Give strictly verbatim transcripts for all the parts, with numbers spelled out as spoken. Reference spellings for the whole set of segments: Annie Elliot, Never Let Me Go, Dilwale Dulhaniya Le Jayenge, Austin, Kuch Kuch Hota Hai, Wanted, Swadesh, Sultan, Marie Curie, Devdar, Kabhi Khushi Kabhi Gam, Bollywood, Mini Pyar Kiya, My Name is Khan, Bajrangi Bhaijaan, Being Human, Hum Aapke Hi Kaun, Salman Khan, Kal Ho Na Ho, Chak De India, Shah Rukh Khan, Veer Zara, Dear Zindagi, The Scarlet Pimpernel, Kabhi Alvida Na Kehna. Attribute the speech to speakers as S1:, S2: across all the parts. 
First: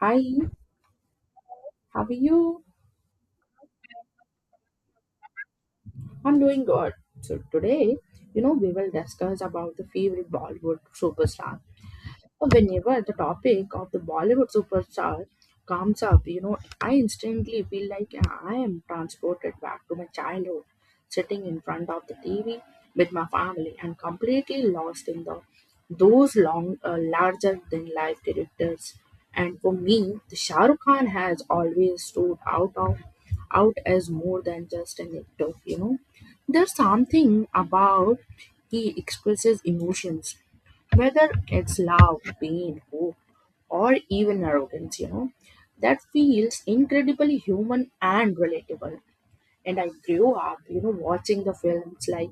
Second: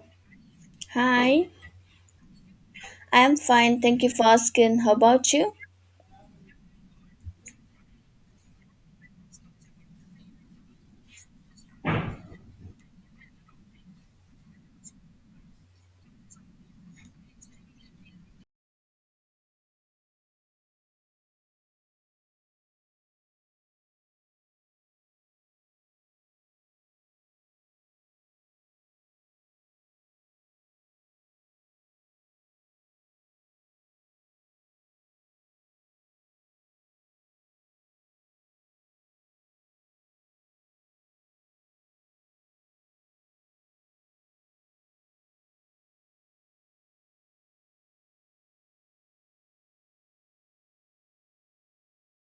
S1: Hi,
S2: Hi,
S1: how are you?
S2: I'm fine. Thank you for asking. How about you?
S1: I'm doing good. So today, you know, we will discuss about the favorite Bollywood superstar. Whenever the topic of the Bollywood superstar comes up, you know, I instantly feel like yeah, I am transported back to my childhood, sitting in front of the T V with my family and completely lost in the those long, uh, larger than life characters. And for me, the Shah Rukh Khan has always stood out of out as more than just an actor. You know, there's something about he expresses emotions, whether it's love, pain, hope, or even arrogance, you know, that feels incredibly human and relatable. And I grew up, you know, watching the films like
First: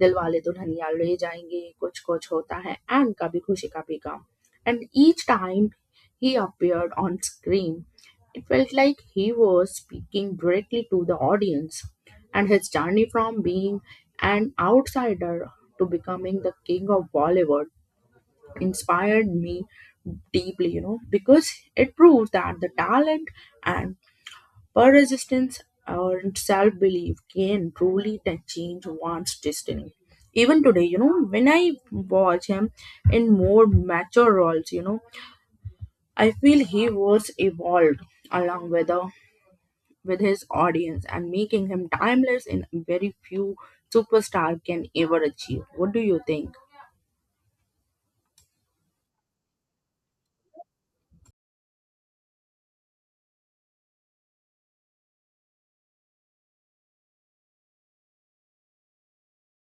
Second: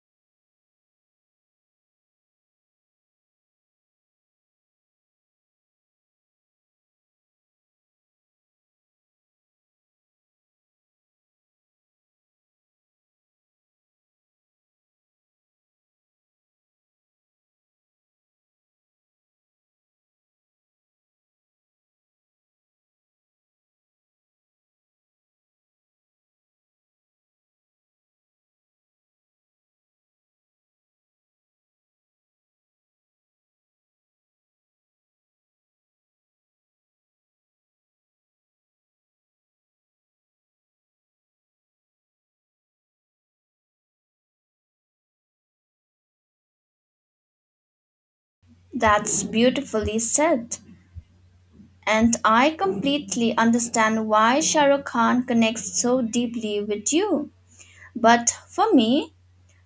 S1: Dilwale Dulhaniya Le Jayenge, Kuch Kuch Hota Hai, and Kabhi Khushi Kabhi Gam. And each time he appeared on screen, it felt like he was speaking directly to the audience. And his journey from being an outsider to becoming the king of Bollywood inspired me deeply, you know, because it proves that the talent and persistence or self belief can truly ta- change one's destiny. Even today, you know, when I watch him in more mature roles, you know, I feel he was evolved along with the with his audience and making him timeless in very few superstar can ever achieve. What do you think?
S2: That's beautifully said. And I completely understand why Shahrukh Khan connects so deeply with you. But for me,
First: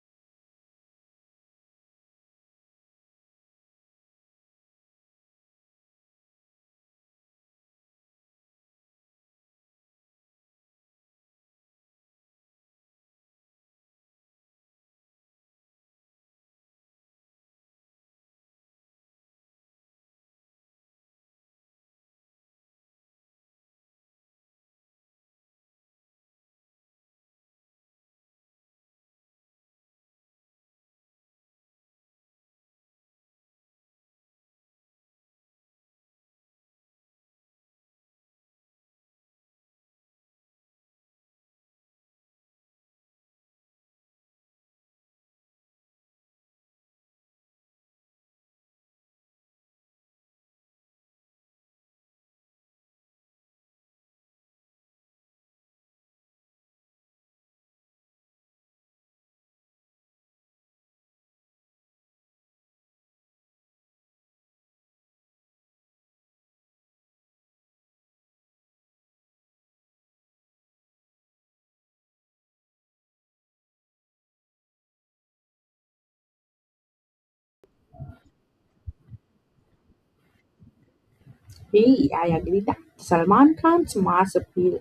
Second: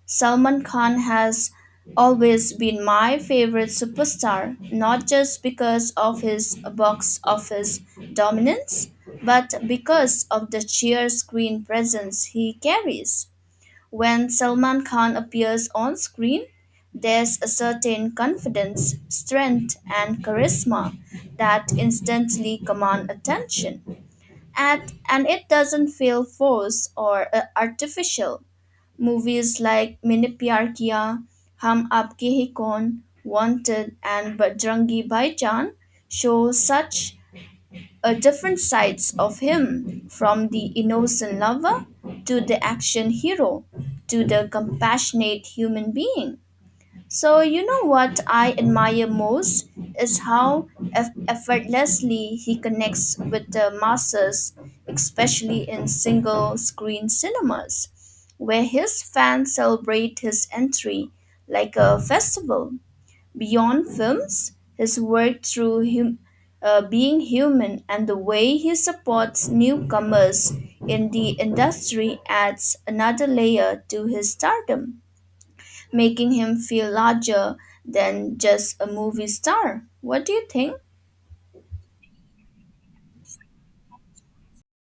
S2: Salman Khan has always been my favorite superstar, not just because of his box office dominance, but because of the sheer screen presence he carries. When Salman Khan appears on screen, there's a certain confidence, strength, and charisma that instantly command attention. And, and it doesn't feel forced or uh, artificial. Movies like Mini Pyar Kiya, Hum Aapke Hi Kaun, Wanted, and Bajrangi Bhaijaan show such a different sides of him, from the innocent lover to the action hero to the compassionate human being. So you know what I admire most is how eff- effortlessly he connects with the masses, especially in single screen cinemas where his fans celebrate his entry like a festival. Beyond films, his work through hum- uh, being human and the way he supports newcomers in the industry adds another layer to his stardom, making him feel larger than just a movie star. What do you think?
S1: Hey, I agree that Salman Khan's mass appeal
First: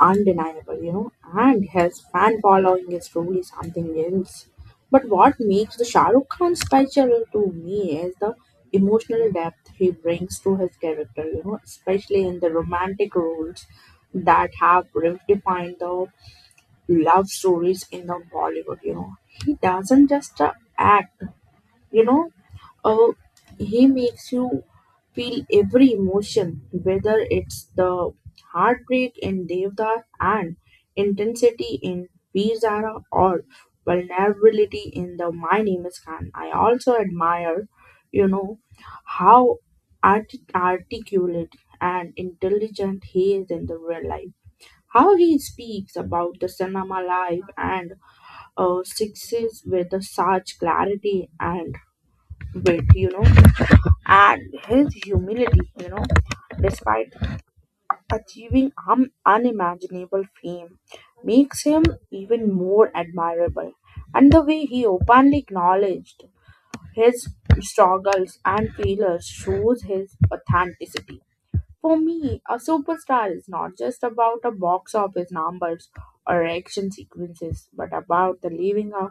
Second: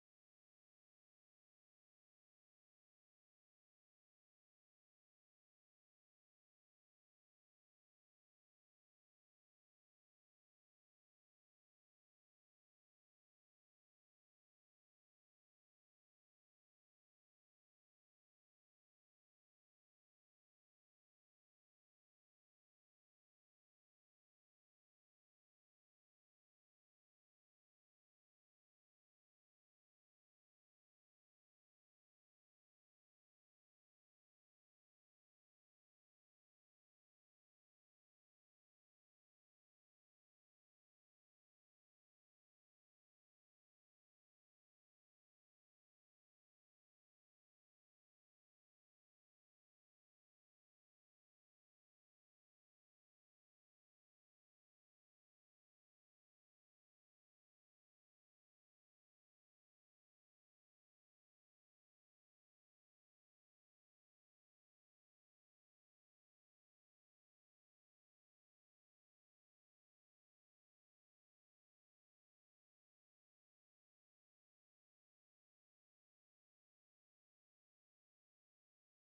S1: undeniable, you know, and his fan following is truly something else. But what makes the Shah Rukh Khan special to me is the emotional depth he brings to his character, you know, especially in the romantic roles that have redefined the love stories in the Bollywood, you know. He doesn't just uh, act, you know, uh, he makes you feel every emotion, whether it's the heartbreak in Devdar and intensity in Veer Zara or vulnerability in the My Name is Khan. I also admire, you know, how art- articulate and intelligent he is in the real life. How he speaks about the cinema life and uh, success with the such clarity and wit, you know and his humility, you know, despite achieving un- unimaginable fame, makes him even more admirable. And the way he openly acknowledged his struggles and failures shows his authenticity. For me, a superstar is not just about a box office numbers or action sequences, but about the leaving a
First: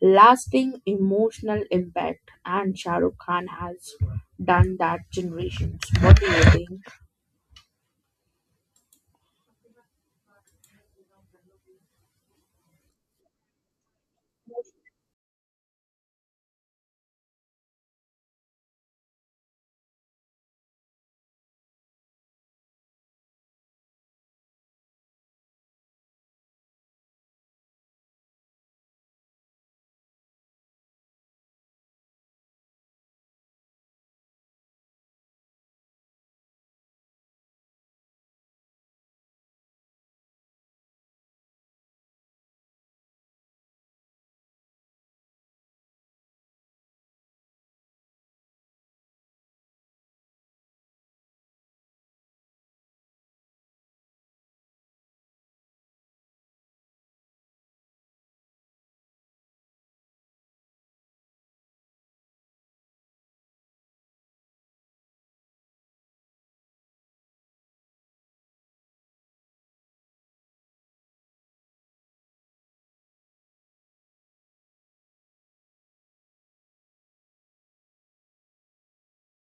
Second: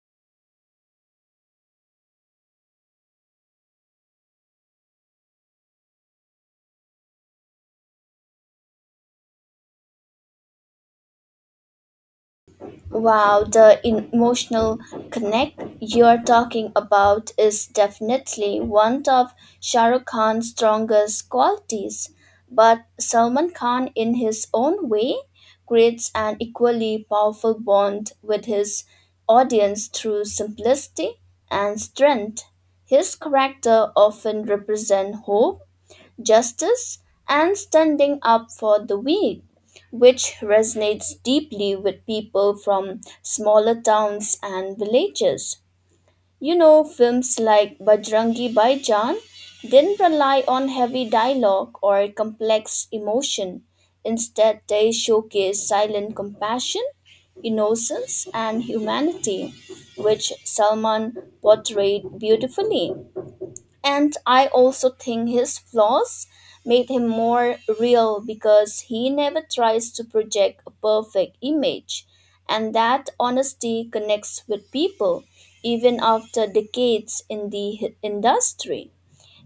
S1: lasting emotional impact. And Shah Rukh Khan has done that generations. What do you think?
S2: Wow, the emotional connect you're talking about is definitely one of Shah Rukh Khan's strongest qualities. But Salman Khan, in his own way, creates an equally powerful bond with his audience through simplicity and strength. His character often represents hope, justice, and standing up for the weak, which resonates deeply with people from smaller towns and villages. You know, films like Bajrangi Bhaijaan didn't rely on heavy dialogue or complex emotion. Instead, they showcase silent compassion, innocence, and humanity, which Salman portrayed beautifully. And I also think his flaws made him more real because he never tries to project a perfect image. And that honesty connects with people, even after decades in the hi- industry.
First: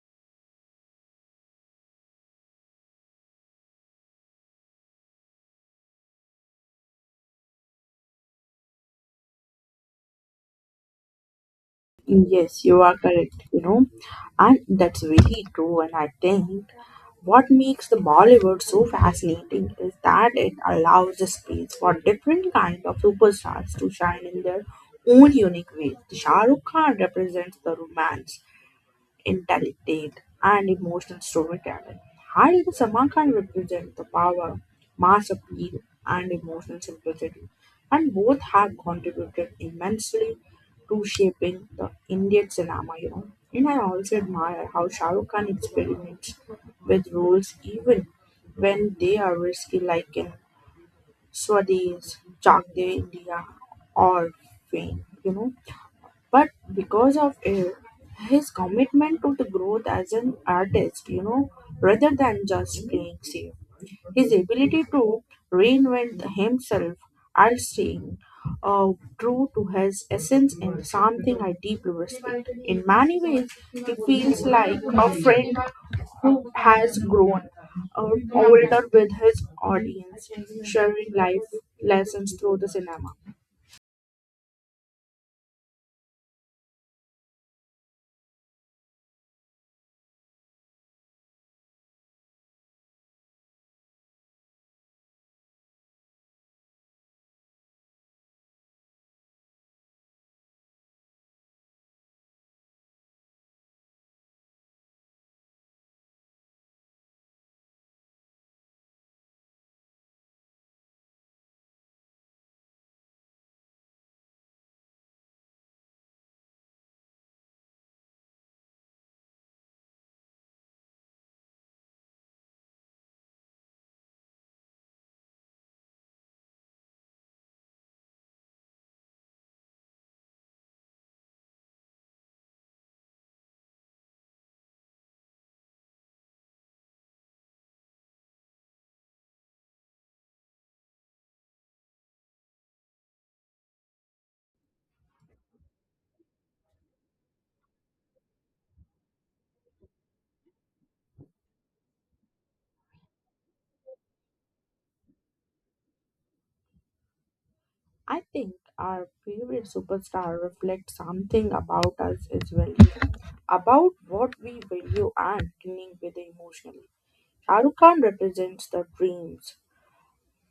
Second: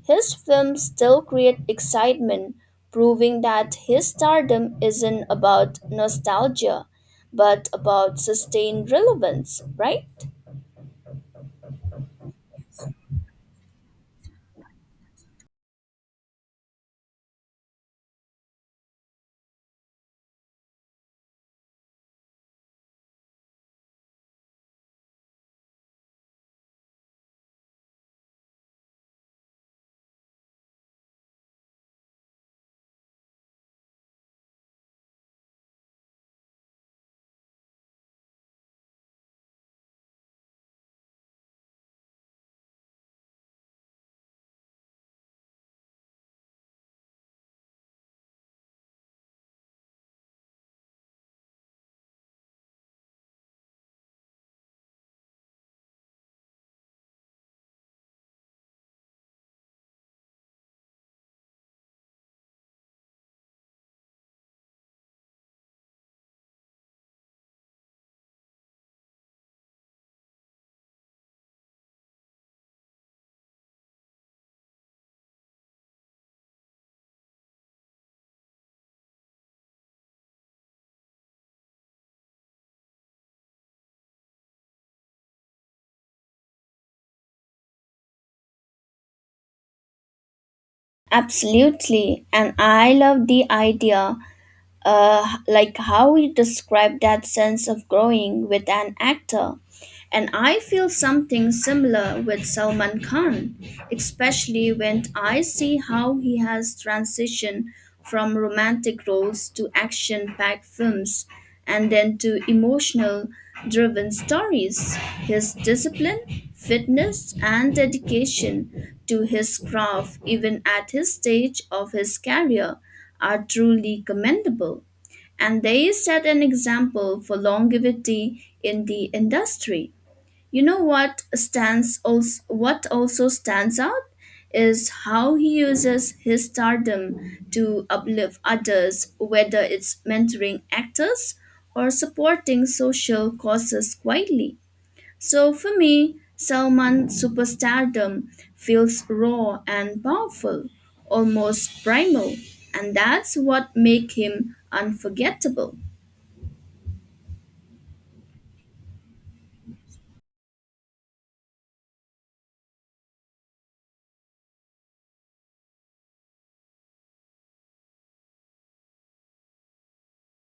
S2: His films still create excitement, proving that his stardom isn't about nostalgia, but about sustained relevance, right?
S1: Yes, you are correct, you know, and that's very true. And I think what makes the Bollywood so fascinating is that it allows the space for different kind of superstars to shine in their own unique ways. Shah Rukh Khan represents the romance intelligent, and emotional storytelling. High the Samarkand represent the power, mass appeal, and emotional simplicity, and both have contributed immensely to shaping the Indian cinema. You know, and I also admire how Shah Rukh Khan experiments with roles even when they are risky, like in Swadis, Chak De India, or Fame. You know but because of it, his commitment to the growth as an artist, you know, rather than just playing safe, his ability to reinvent himself are staying uh, true to his essence and something I deeply respect. In many ways, he feels like a friend who has grown uh, older with his audience, sharing life lessons through the cinema.
S2: Absolutely, and I love the idea, uh, like how you describe that sense of growing with an actor. And I feel something similar with Salman Khan, especially when I see how he has transitioned from romantic roles to action packed films and then to emotional driven stories. His discipline, fitness, and dedication to his craft, even at his stage of his career, are truly commendable, and they set an example for longevity in the industry. You know what stands also, what also stands out is how he uses his stardom to uplift others, whether it's mentoring actors or supporting social causes quietly. So for me, Salman's superstardom feels raw and powerful, almost primal, and that's what makes him unforgettable.
S1: I think our favorite superstar reflects something about us as well, about what we value and cling with emotionally. Shah Rukh Khan represents the dreams,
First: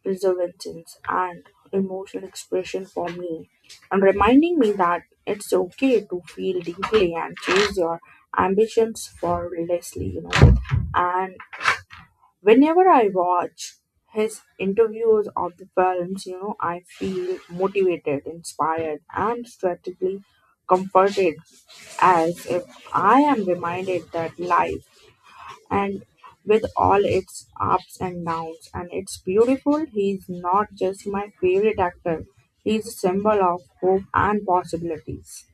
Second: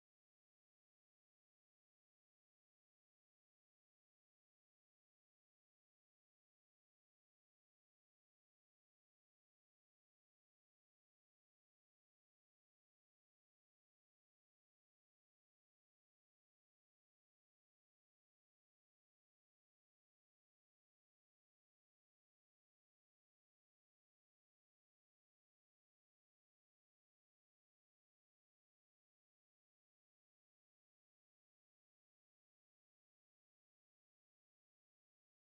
S1: perseverance, and emotional expression for me, and reminding me that it's okay to feel deeply and chase your ambitions fearlessly, you know. And whenever I watch his interviews of the films, you know, I feel motivated, inspired, and strategically comforted as if I am reminded that life and with all its ups and downs and it's beautiful. He's not just my favorite actor, he's a symbol of hope and possibilities.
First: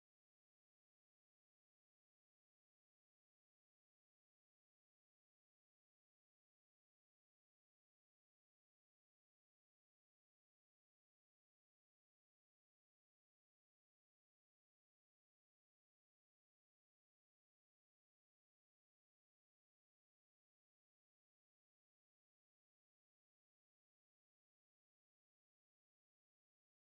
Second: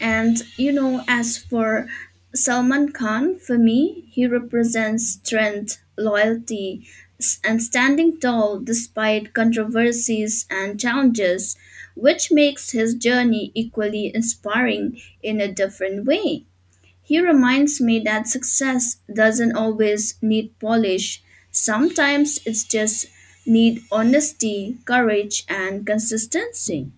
S2: And you know, as for Salman Khan, for me, he represents strength, loyalty, s- and standing tall despite controversies and challenges, which makes his journey equally inspiring in a different way. He reminds me that success doesn't always need polish. Sometimes it's just need honesty, courage, and consistency.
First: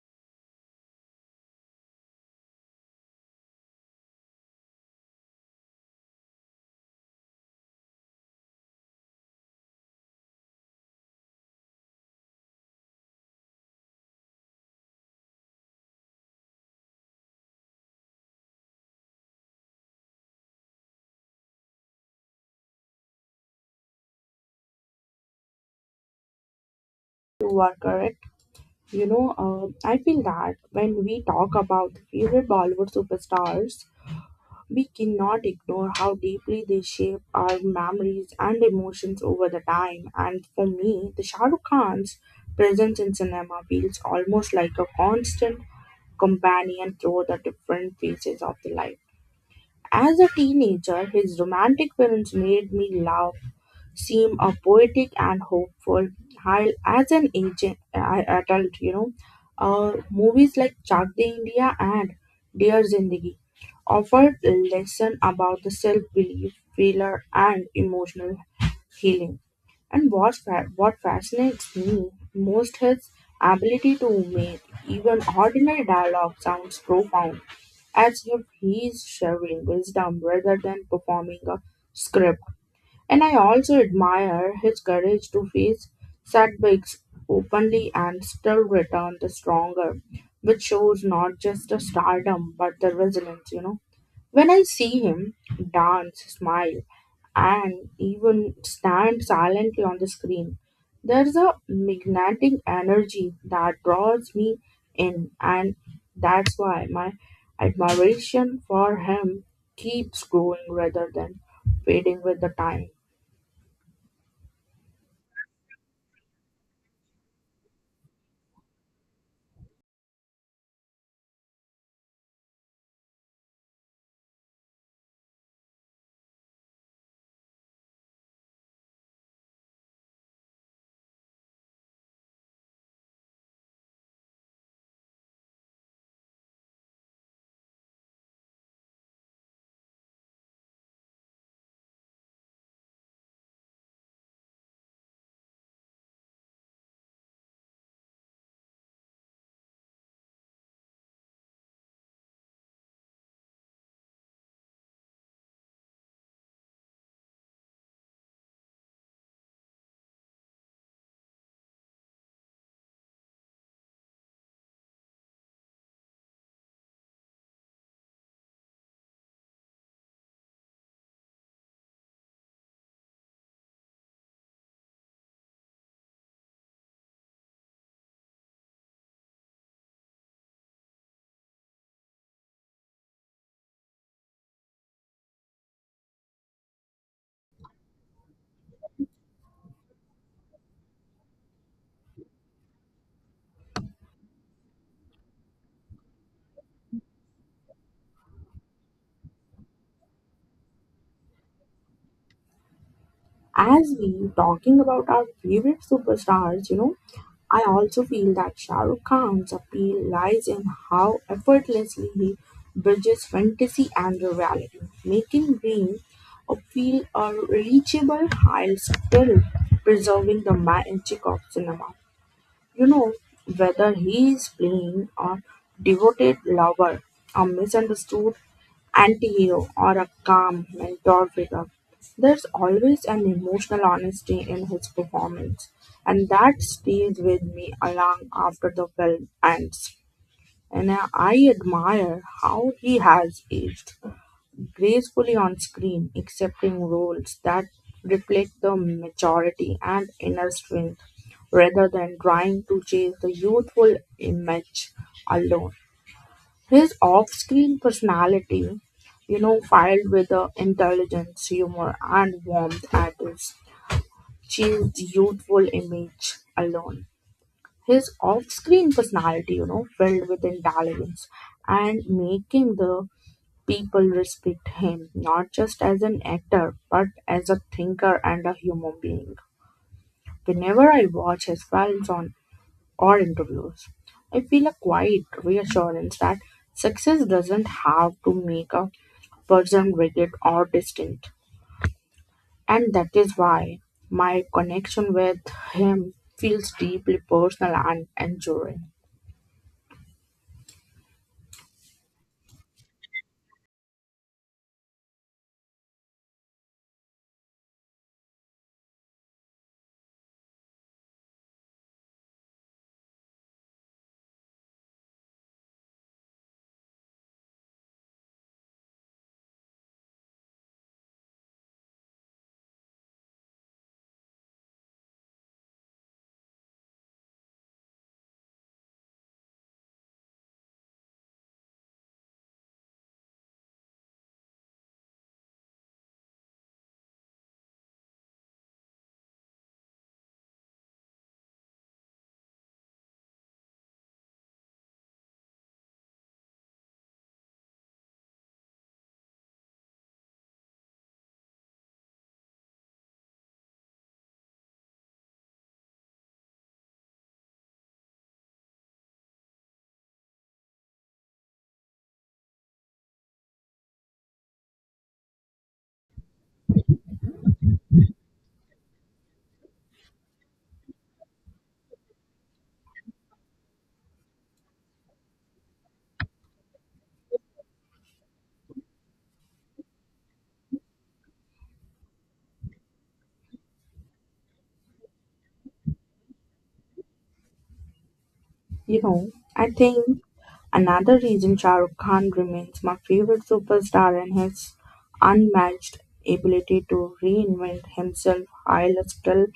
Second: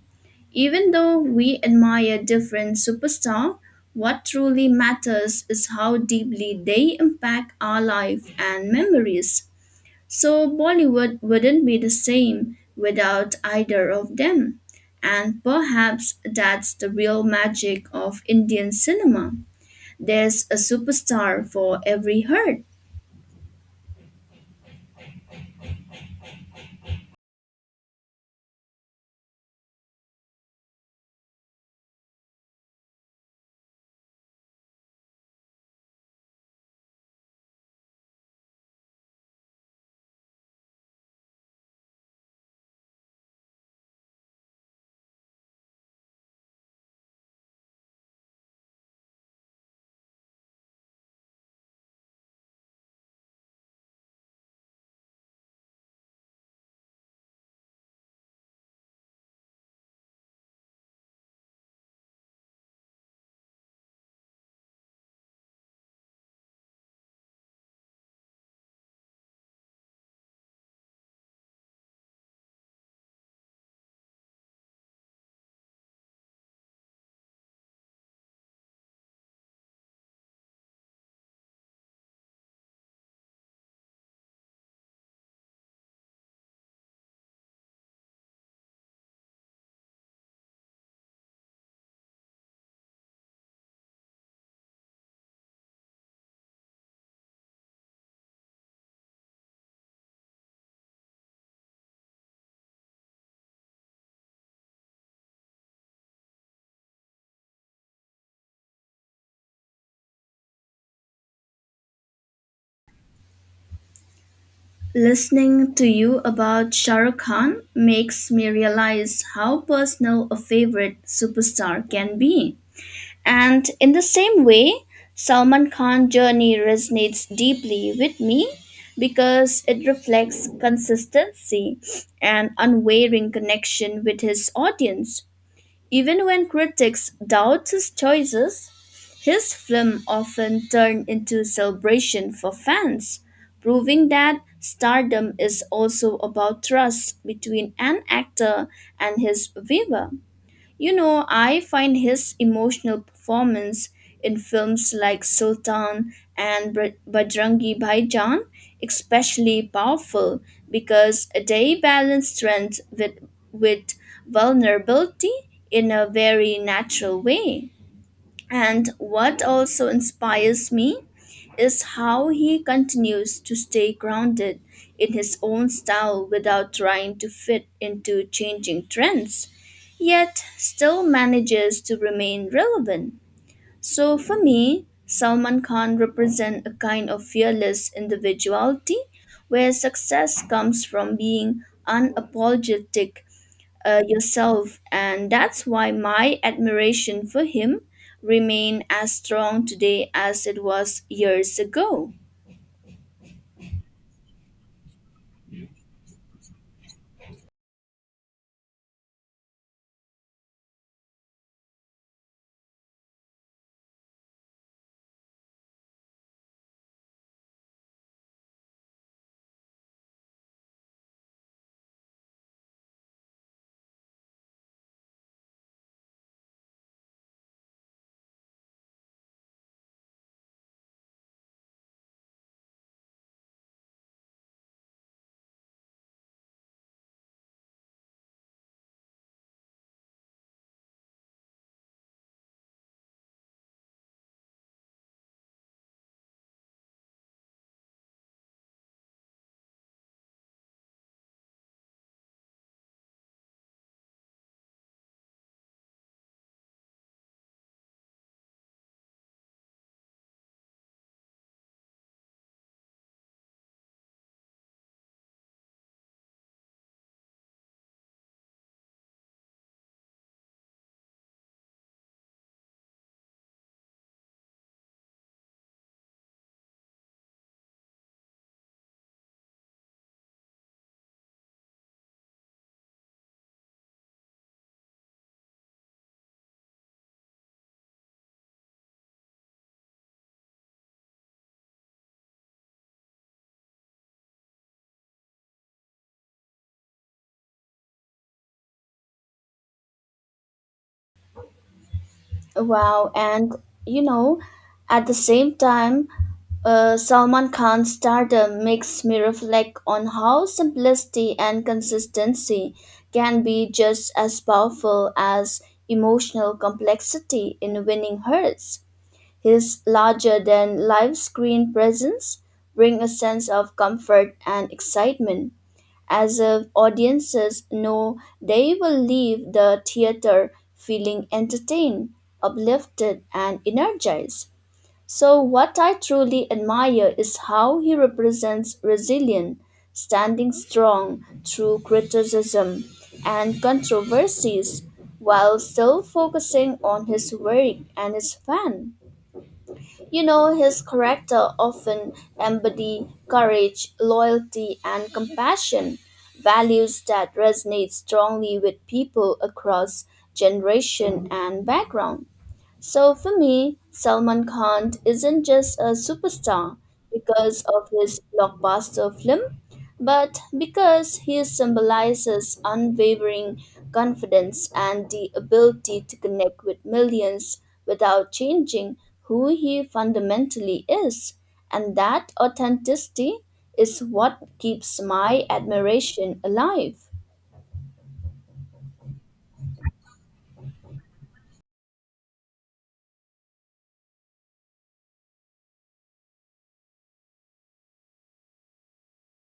S2: Even though we admire different superstars, what truly matters is how deeply they impact our life and memories. So Bollywood wouldn't be the same without either of them. And perhaps that's the real magic of Indian cinema. There's a superstar for every herd.
S1: You are correct, you know uh, I feel that when we talk about favorite Bollywood superstars, we cannot ignore how deeply they shape our memories and emotions over the time. And for me, the Shah Rukh Khan's presence in cinema feels almost like a constant companion through the different phases of the life. As a teenager, his romantic films made me laugh seem a poetic and hopeful, while as an agent, uh, adult, you know uh, movies like Chak De India and Dear Zindagi offered lesson about the self-belief, failure, and emotional healing. And what, fa- what fascinates me most is ability to make even ordinary dialogue sounds profound, as if he is sharing wisdom rather than performing a script. And I also admire his courage to face setbacks openly and still return the stronger, which shows not just the stardom but the resilience, you know. When I see him dance, smile, and even stand silently on the screen, there's a magnetic energy that draws me in, and that's why my admiration for him keeps growing rather than fading with the time.
S2: Listening to you about Shah Rukh Khan makes me realize how personal a favorite superstar can be. And in the same way, Salman Khan's journey resonates deeply with me because it reflects consistency and unwavering connection with his audience. Even when critics doubt his choices, his film often turn into celebration for fans, proving that stardom is also about trust between an actor and his viewer. You know, I find his emotional performance in films like Sultan and Br- Bajrangi Bhaijaan especially powerful because they balance strength with, with vulnerability in a very natural way. And what also inspires me is how he continues to stay grounded in his own style without trying to fit into changing trends, yet still manages to remain relevant. So for me, Salman Khan represents a kind of fearless individuality where success comes from being unapologetic, uh, yourself, and that's why my admiration for him remain as strong today as it was years ago.
S1: As we talking about our favorite superstars, you know, I also feel that Shah Rukh Khan's appeal lies in how effortlessly he bridges fantasy and reality, making Green a feel a reachable while still preserving the magic of cinema. You know, whether he is playing a devoted lover, a misunderstood anti-hero, or a calm mentor figure, there's always an emotional honesty in his performance, and that stays with me along after the film ends. And I I admire how he has aged gracefully on screen, accepting roles that reflect the maturity and inner strength rather than trying to chase the youthful image alone. His off screen personality, you know, filled with the intelligence, humor, and warmth at his chased youthful image alone. His off screen personality, you know, filled with intelligence and making the people respect him not just as an actor but as a thinker and a human being. Whenever I watch his films on or interviews, I feel a quiet reassurance that success doesn't have to make a person rigid or distant. And that is why my connection with him feels deeply personal and enduring.
S2: Wow, and you know, at the same time, uh, Salman Khan's stardom makes me reflect on how simplicity and consistency can be just as powerful as emotional complexity in winning hearts. His larger than life screen presence bring a sense of comfort and excitement, as if audiences know they will leave the theater feeling entertained, uplifted, and energized. So, what I truly admire is how he represents resilience, standing strong through criticism and controversies while still focusing on his work and his fan. You know, his character often embody courage, loyalty, and compassion, values that resonate strongly with people across generation and background. So for me, Salman Khan isn't just a superstar because of his blockbuster film, but because he symbolizes unwavering confidence and the ability to connect with millions without changing who he fundamentally is. And that authenticity is what keeps my admiration alive.
S1: You know, I think another reason Shah Rukh Khan remains my favorite superstar and his unmatched ability to reinvent himself while still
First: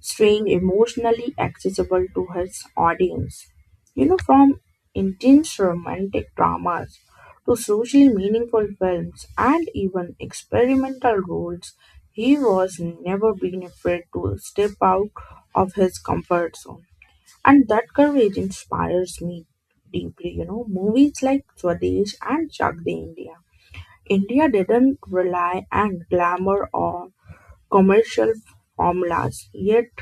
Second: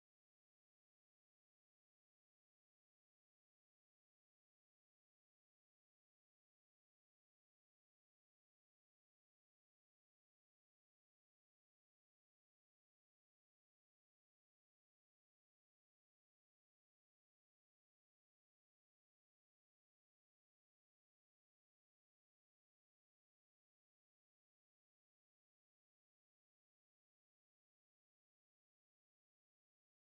S1: staying emotionally accessible to his audience. You know, from intense romantic dramas to socially meaningful films and even experimental roles, he was never been afraid to step out of his comfort zone, and that courage inspires me deeply. You know, movies like Swadesh and Chak De India India didn't rely on glamour or commercial formulas, yet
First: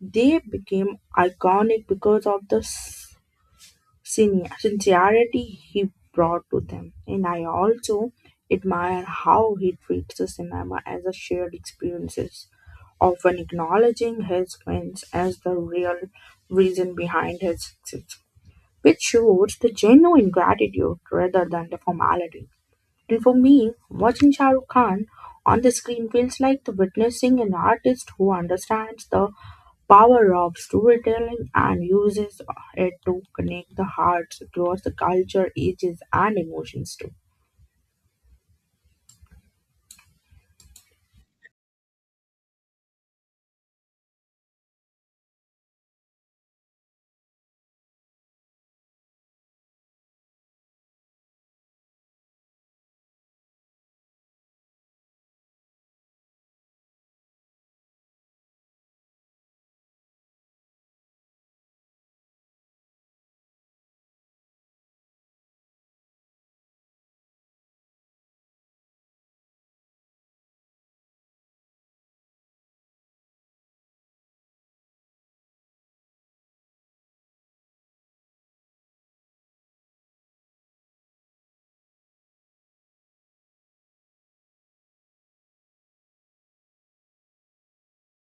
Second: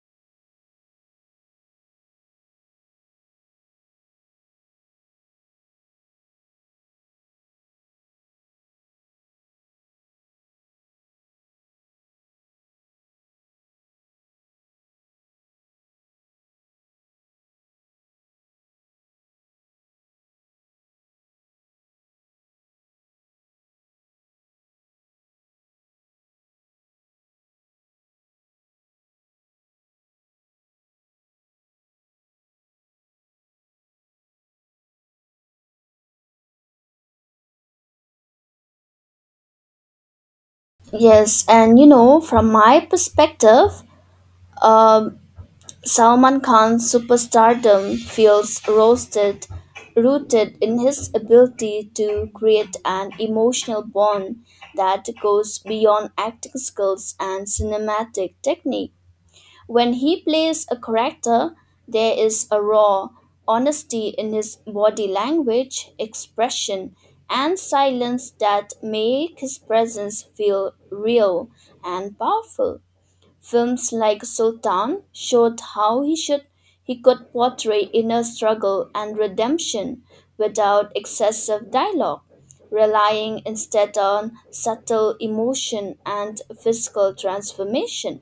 S1: they became iconic because of the s- sin- sincerity he brought to them. And I also admire how he treats the cinema as a shared experiences, often acknowledging his wins as the real reason behind his success, which shows the genuine gratitude rather than the formality. And for me, watching Shah Rukh Khan on the screen feels like the witnessing an artist who understands the power of storytelling and uses it to connect the hearts across the culture, ages, and emotions too.
S2: Yes, and you know, from my perspective, um, Salman Khan's superstardom feels roasted, rooted in his ability to create an emotional bond that goes beyond acting skills and cinematic technique. When he plays a character, there is a raw honesty in his body language, expression, and silence that make his presence feel real and powerful. Films like Sultan showed how he should he could portray inner struggle and redemption without excessive dialogue, relying instead on subtle emotion and physical transformation.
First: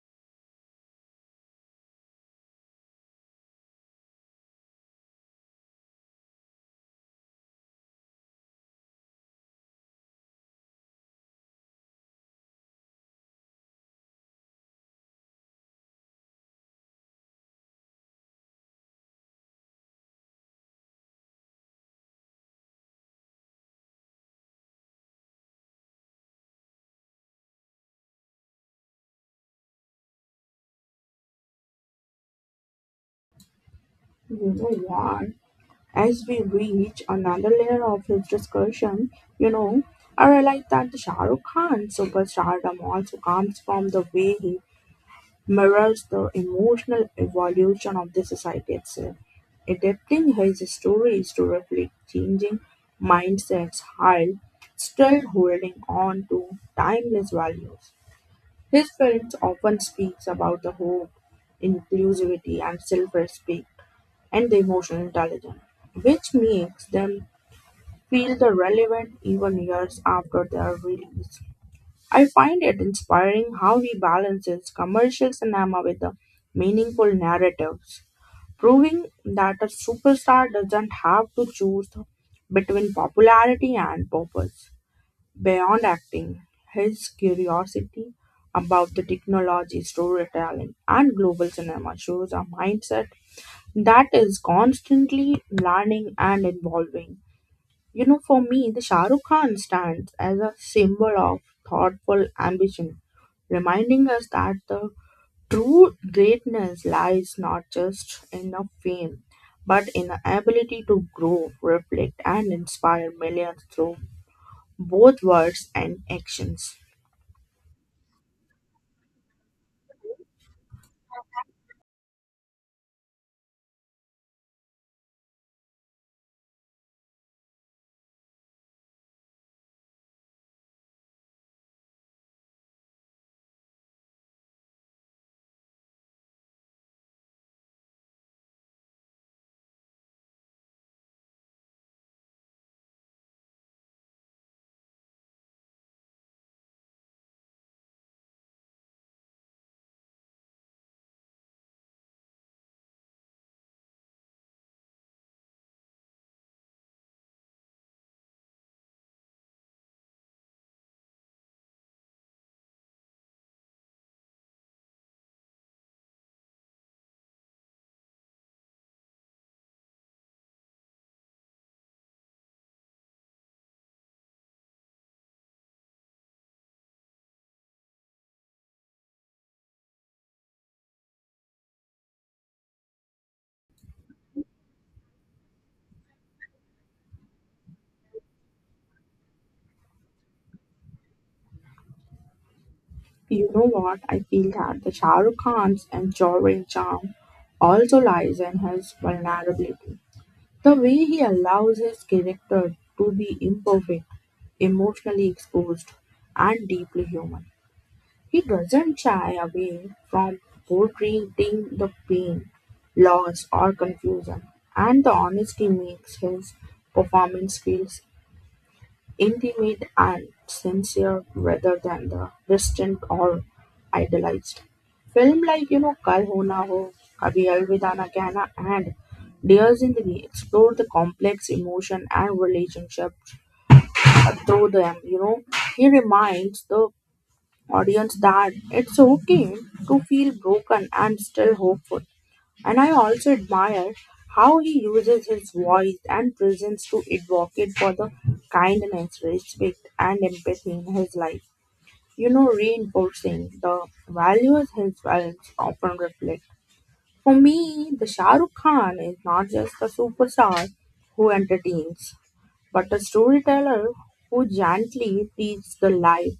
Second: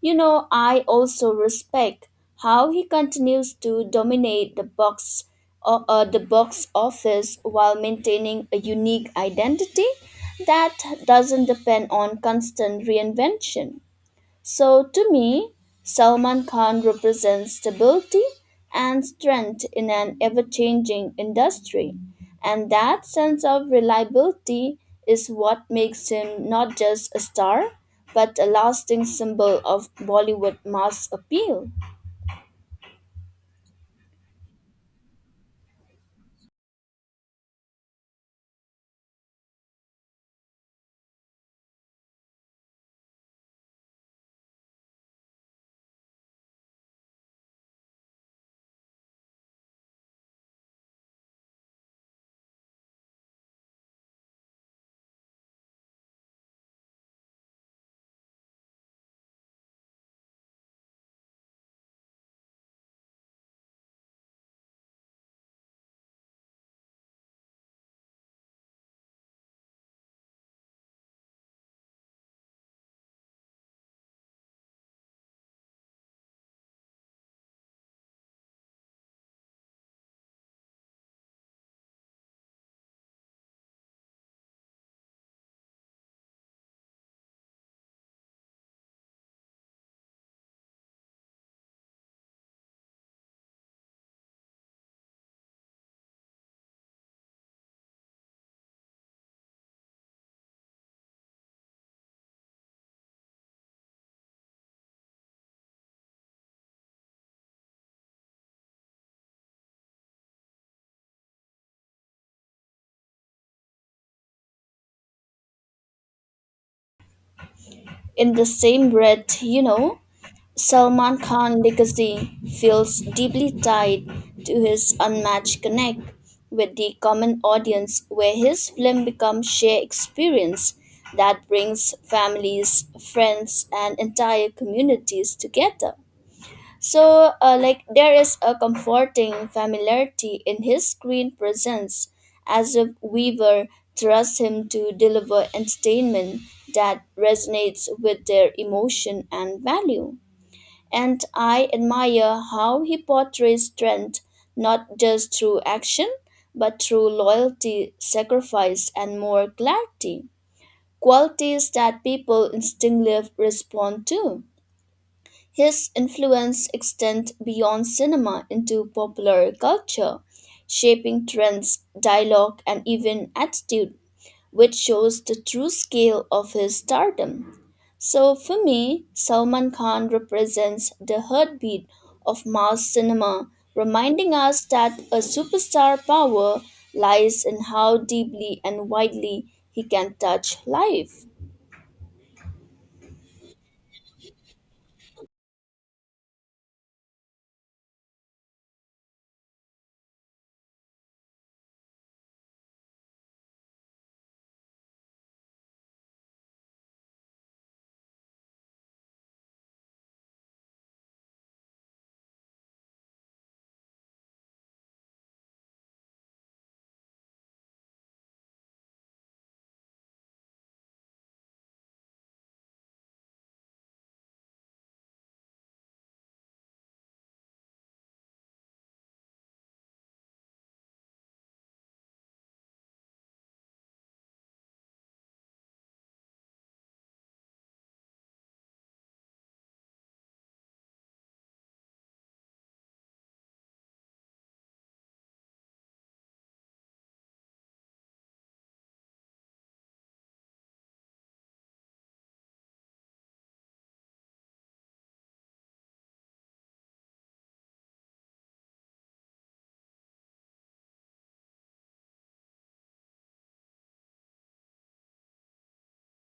S2: You know, I also respect how he continues to dominate the box o- uh, the box office while maintaining a unique identity that doesn't depend on constant reinvention. So, to me, Salman Khan represents stability and strength in an ever changing industry. And that sense of reliability is what makes him not just a star, but a lasting symbol of Bollywood mass appeal.
S1: You know what? As we reach another layer of this discussion, you know, I realize that the Shah Rukh Khan superstardom also comes from the way he mirrors the emotional evolution of the society itself, adapting his stories to reflect changing mindsets while still holding on to timeless values. His films often speaks about the hope, inclusivity and self-respect and the emotional intelligence, which makes them feel the relevant even years after their release. I find it inspiring how he balances commercial cinema with the meaningful narratives, proving that a superstar doesn't have to choose between popularity and purpose. Beyond acting, his curiosity about the technology, storytelling, and global cinema shows a mindset that is constantly learning and evolving. You know, for me, the Shah Rukh Khan stands as a symbol of thoughtful ambition, reminding us that the true greatness lies not just in the fame, but in the ability to grow, reflect, and inspire millions through both words and actions.
S2: In the same breath, you know, Salman Khan legacy feels deeply tied to his unmatched connect with the common audience, where his film becomes shared experience that brings families, friends, and entire communities together. So uh, like, there is a comforting familiarity in his screen presence, as if Weaver trusts him to deliver entertainment that resonates with their emotion and value. And I admire how he portrays strength not just through action but through loyalty, sacrifice, and more clarity, qualities that people instinctively respond to. His influence extends beyond cinema into popular culture, shaping trends, dialogue, and even attitude, which shows the true scale of his stardom. So for me, Salman Khan represents the heartbeat of mass cinema, reminding us that a superstar power lies in how deeply and widely he can touch life.
S1: You know what? I feel that the Shah Rukh Khan's enduring charm also lies in his vulnerability. The way he allows his character to be imperfect, emotionally exposed, and deeply human. He doesn't shy away from portraying the pain, loss, or confusion, and the honesty makes his performance feel intimate and sincere rather than the distant or idealized. Film like, you know, Kal Ho Na Ho, Kabhi Alvida Na Kehna and Dears in the Way explore the complex emotion and relationship through them. You know, he reminds the audience that it's okay to feel broken and still hopeful. And I also admire how he uses his voice and presence to advocate for the kindness, respect, and empathy in his life, You know, reinforcing the values his films often reflect. For me, the Shah Rukh Khan is not just a superstar who entertains, but a storyteller who gently teaches the life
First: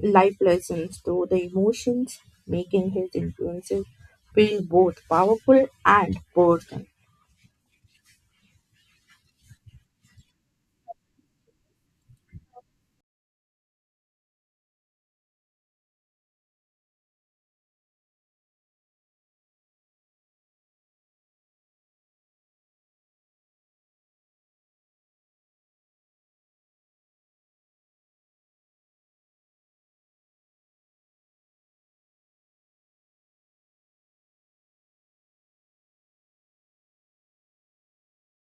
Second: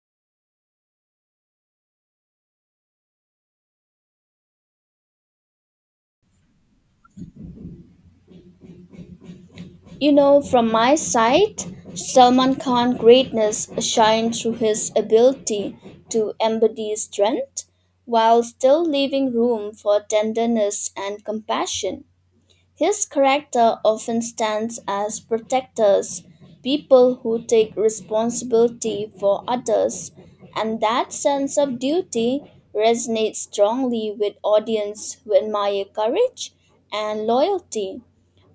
S1: life lessons through the emotions, making his influences feel both powerful and personal.
S2: You know, from my side, Salman Khan's greatness shines through his ability to embody strength while still leaving room for tenderness and compassion. His character often stands as protectors, people who take responsibility for others, and that sense of duty resonates strongly with audience who admire courage and loyalty.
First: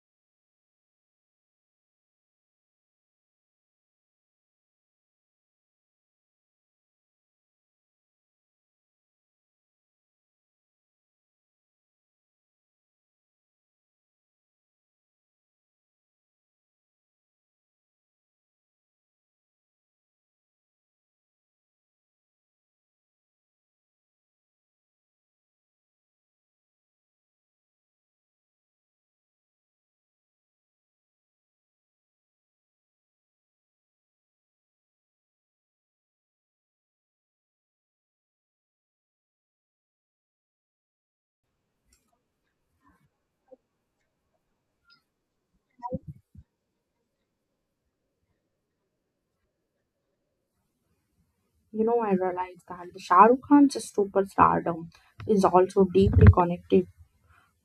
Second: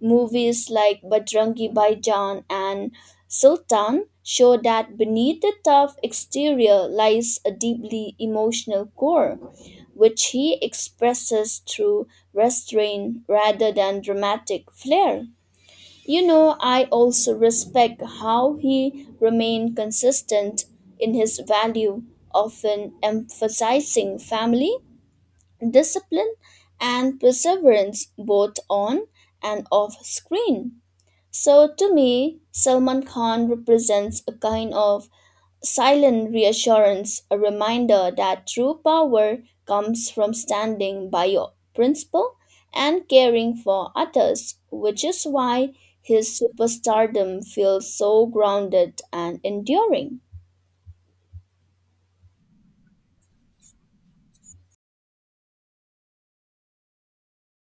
S2: Movies like Bajrangi Bhaijaan and Sultan show that beneath the tough exterior lies a deeply emotional core, which he expresses through restraint rather than dramatic flair. You know, I also respect how he remained consistent in his value, often emphasizing family, discipline, and perseverance both on and off screen. So, to me, Salman Khan represents a kind of silent reassurance, a reminder that true power comes from standing by your principle and caring for others, which is why his superstardom feels so grounded and enduring.
S1: You know, I realized that the Shah Rukh Khan's superstardom is also deeply connected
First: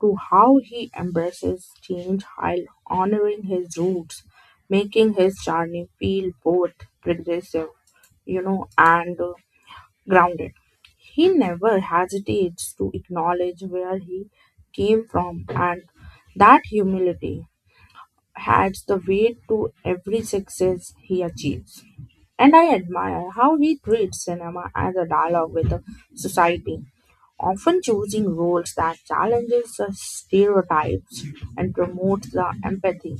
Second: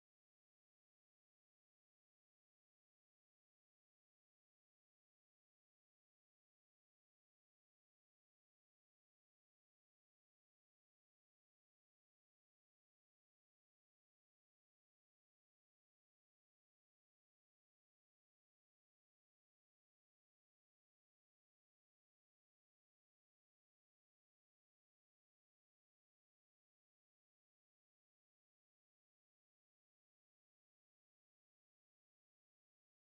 S1: to how he embraces change while honoring his roots, making his journey feel both progressive, you know, and uh, grounded. He never hesitates to acknowledge where he came from and that humility adds the weight to every success he achieves. And I admire how he treats cinema as a dialogue with the society, often choosing roles that challenges the stereotypes and promotes the empathy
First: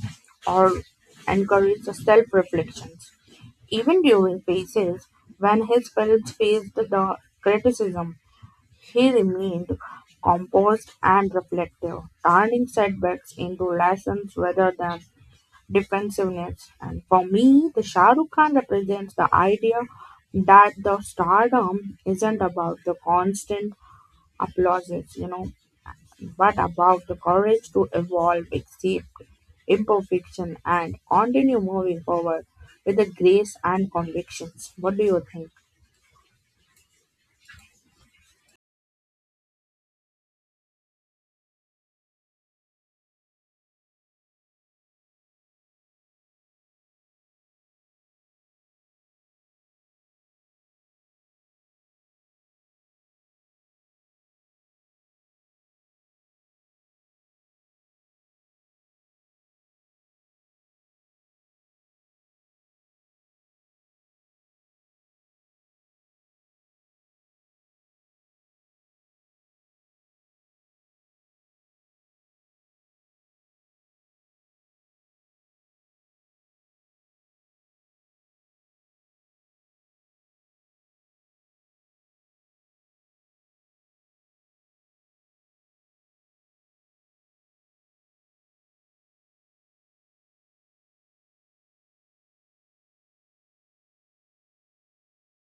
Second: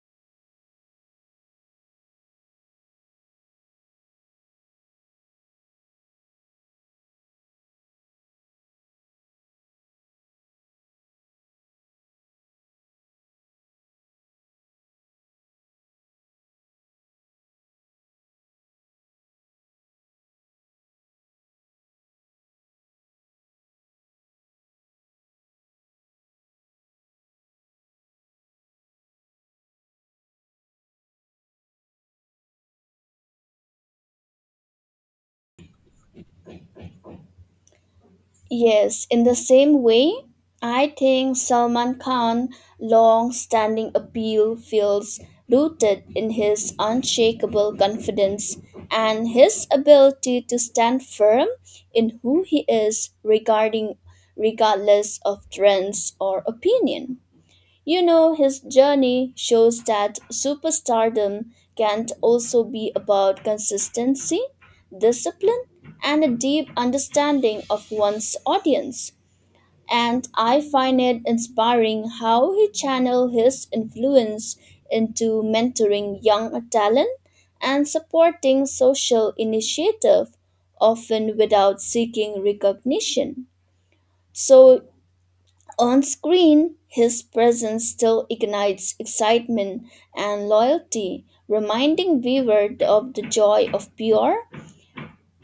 S1: or encourages the self-reflections. Even during phases when his films faced the criticism, he remained composed and reflective, turning setbacks into lessons rather than defensiveness. And for me, the Shah Rukh Khan represents the idea that the stardom isn't about the constant applauses, you know, but about the courage to evolve, accept imperfection, and continue moving forward with the grace and convictions. What do you think?
S2: Yes, in the same way, I think Salman Khan's long standing appeal feels rooted in his unshakable confidence and his ability to stand firm in who he is, regarding regardless of trends or opinion. You know, his journey shows that superstardom can also be about consistency, discipline, and a deep understanding of one's audience. And I find it inspiring how he channeled his influence into mentoring young talent and supporting social initiative, often without seeking recognition. So on screen, his presence still ignites excitement and loyalty, reminding viewer of the joy of pure,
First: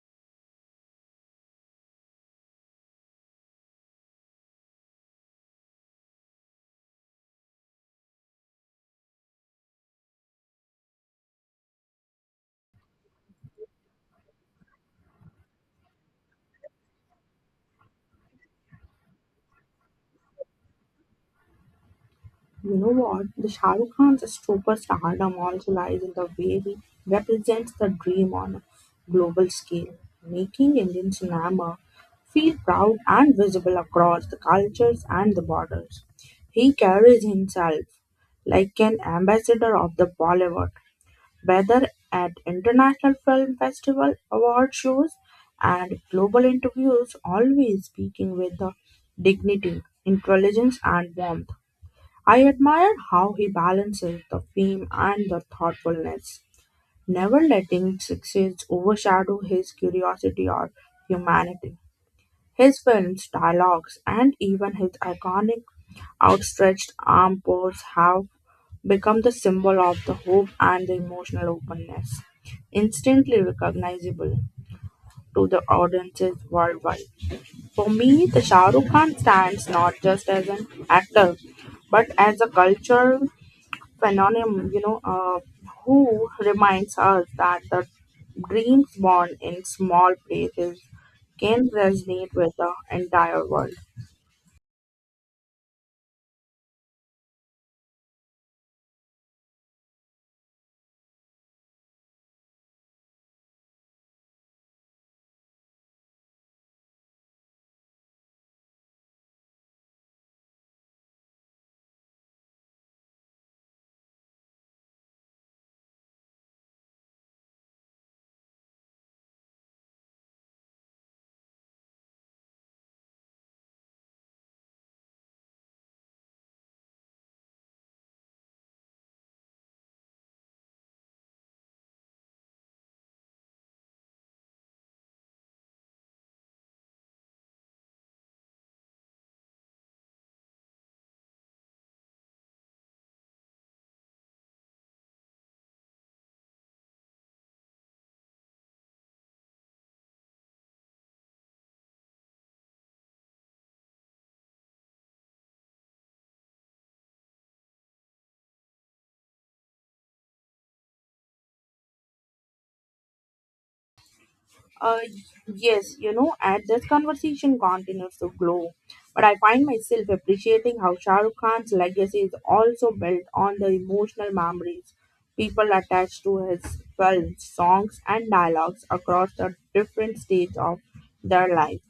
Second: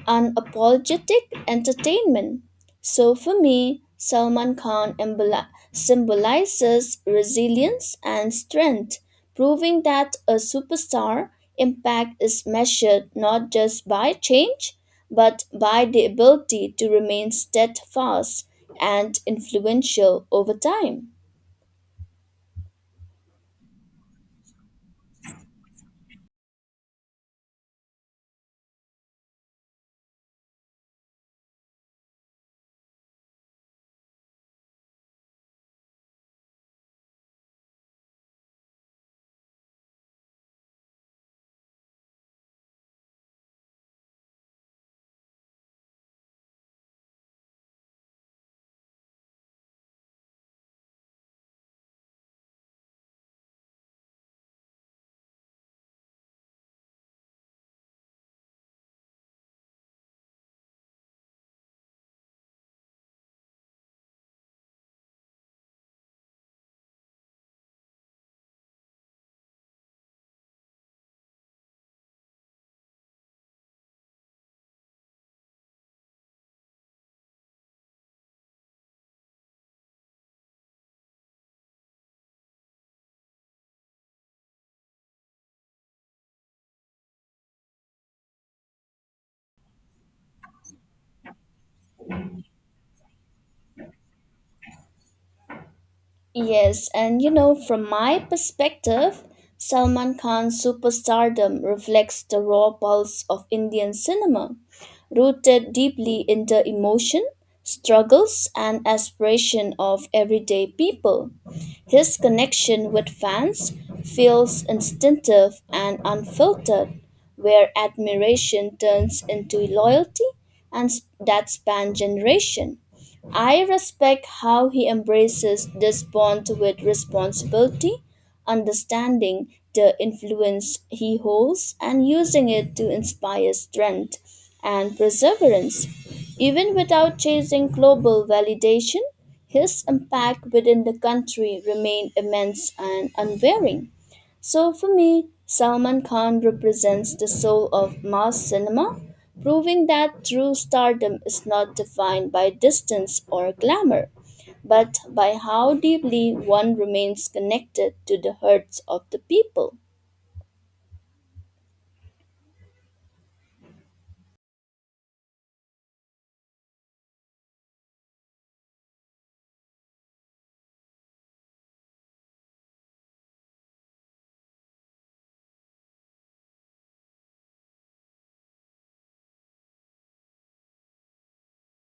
S2: unapologetic entertainment. So for me, Salman Khan emboli- symbolizes resilience and strength, proving that a superstar impact is measured not just by change, but by the ability to remain steadfast and influential over time.
S1: You know what? The Shah Rukh Khan's superstardom also lies in the way he represents the dream on a global scale, making Indian cinema feel proud and visible across the cultures and the borders. He carries himself like an ambassador of the Bollywood, whether at international film festival award shows and global interviews, always speaking with the dignity, intelligence, and warmth. I admire how he balances the fame and the thoughtfulness, never letting success overshadow his curiosity or humanity. His films, dialogues, and even his iconic outstretched arm pose have become the symbol of the hope and the emotional openness, instantly recognizable to the audiences worldwide. For me, the Shah Rukh Khan stands not just as an actor, but as a culture phenomenon, you know, uh, who reminds us that the dreams born in small places can resonate with the entire world.
S2: Yes, and you know, from my perspective, Salman Khan's superstardom reflects the raw pulse of Indian cinema, rooted deeply in the emotion, struggles, and aspiration of everyday people. His connection with fans feels instinctive and unfiltered, where admiration turns into loyalty and s- that span generation. I respect how he embraces this bond with responsibility, understanding the influence he holds and using it to inspire strength and perseverance. Even without chasing global validation, his impact within the country remained immense and unwavering. So for me, Salman Khan represents the soul of mass cinema, proving that true stardom is not defined by distance or glamour, but by how deeply one remains connected to the hearts of the people.
S1: Uh, yes, you know, as this conversation continues to grow, but I find myself appreciating how Shah Rukh Khan's legacy is also built on the emotional memories people attach to his films, songs, and dialogues across the different stages of their life.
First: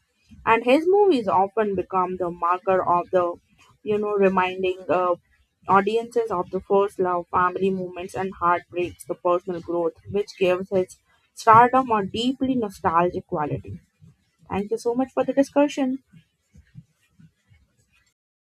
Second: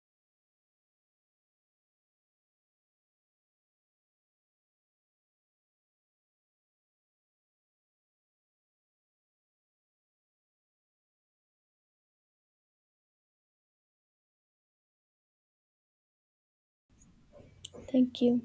S1: And his movies often become the marker of the, you know reminding uh, audiences of the first love, family moments and heartbreaks, the personal growth, which gives his stardom a deeply nostalgic quality. Thank you so much for the discussion.
S2: Thank you.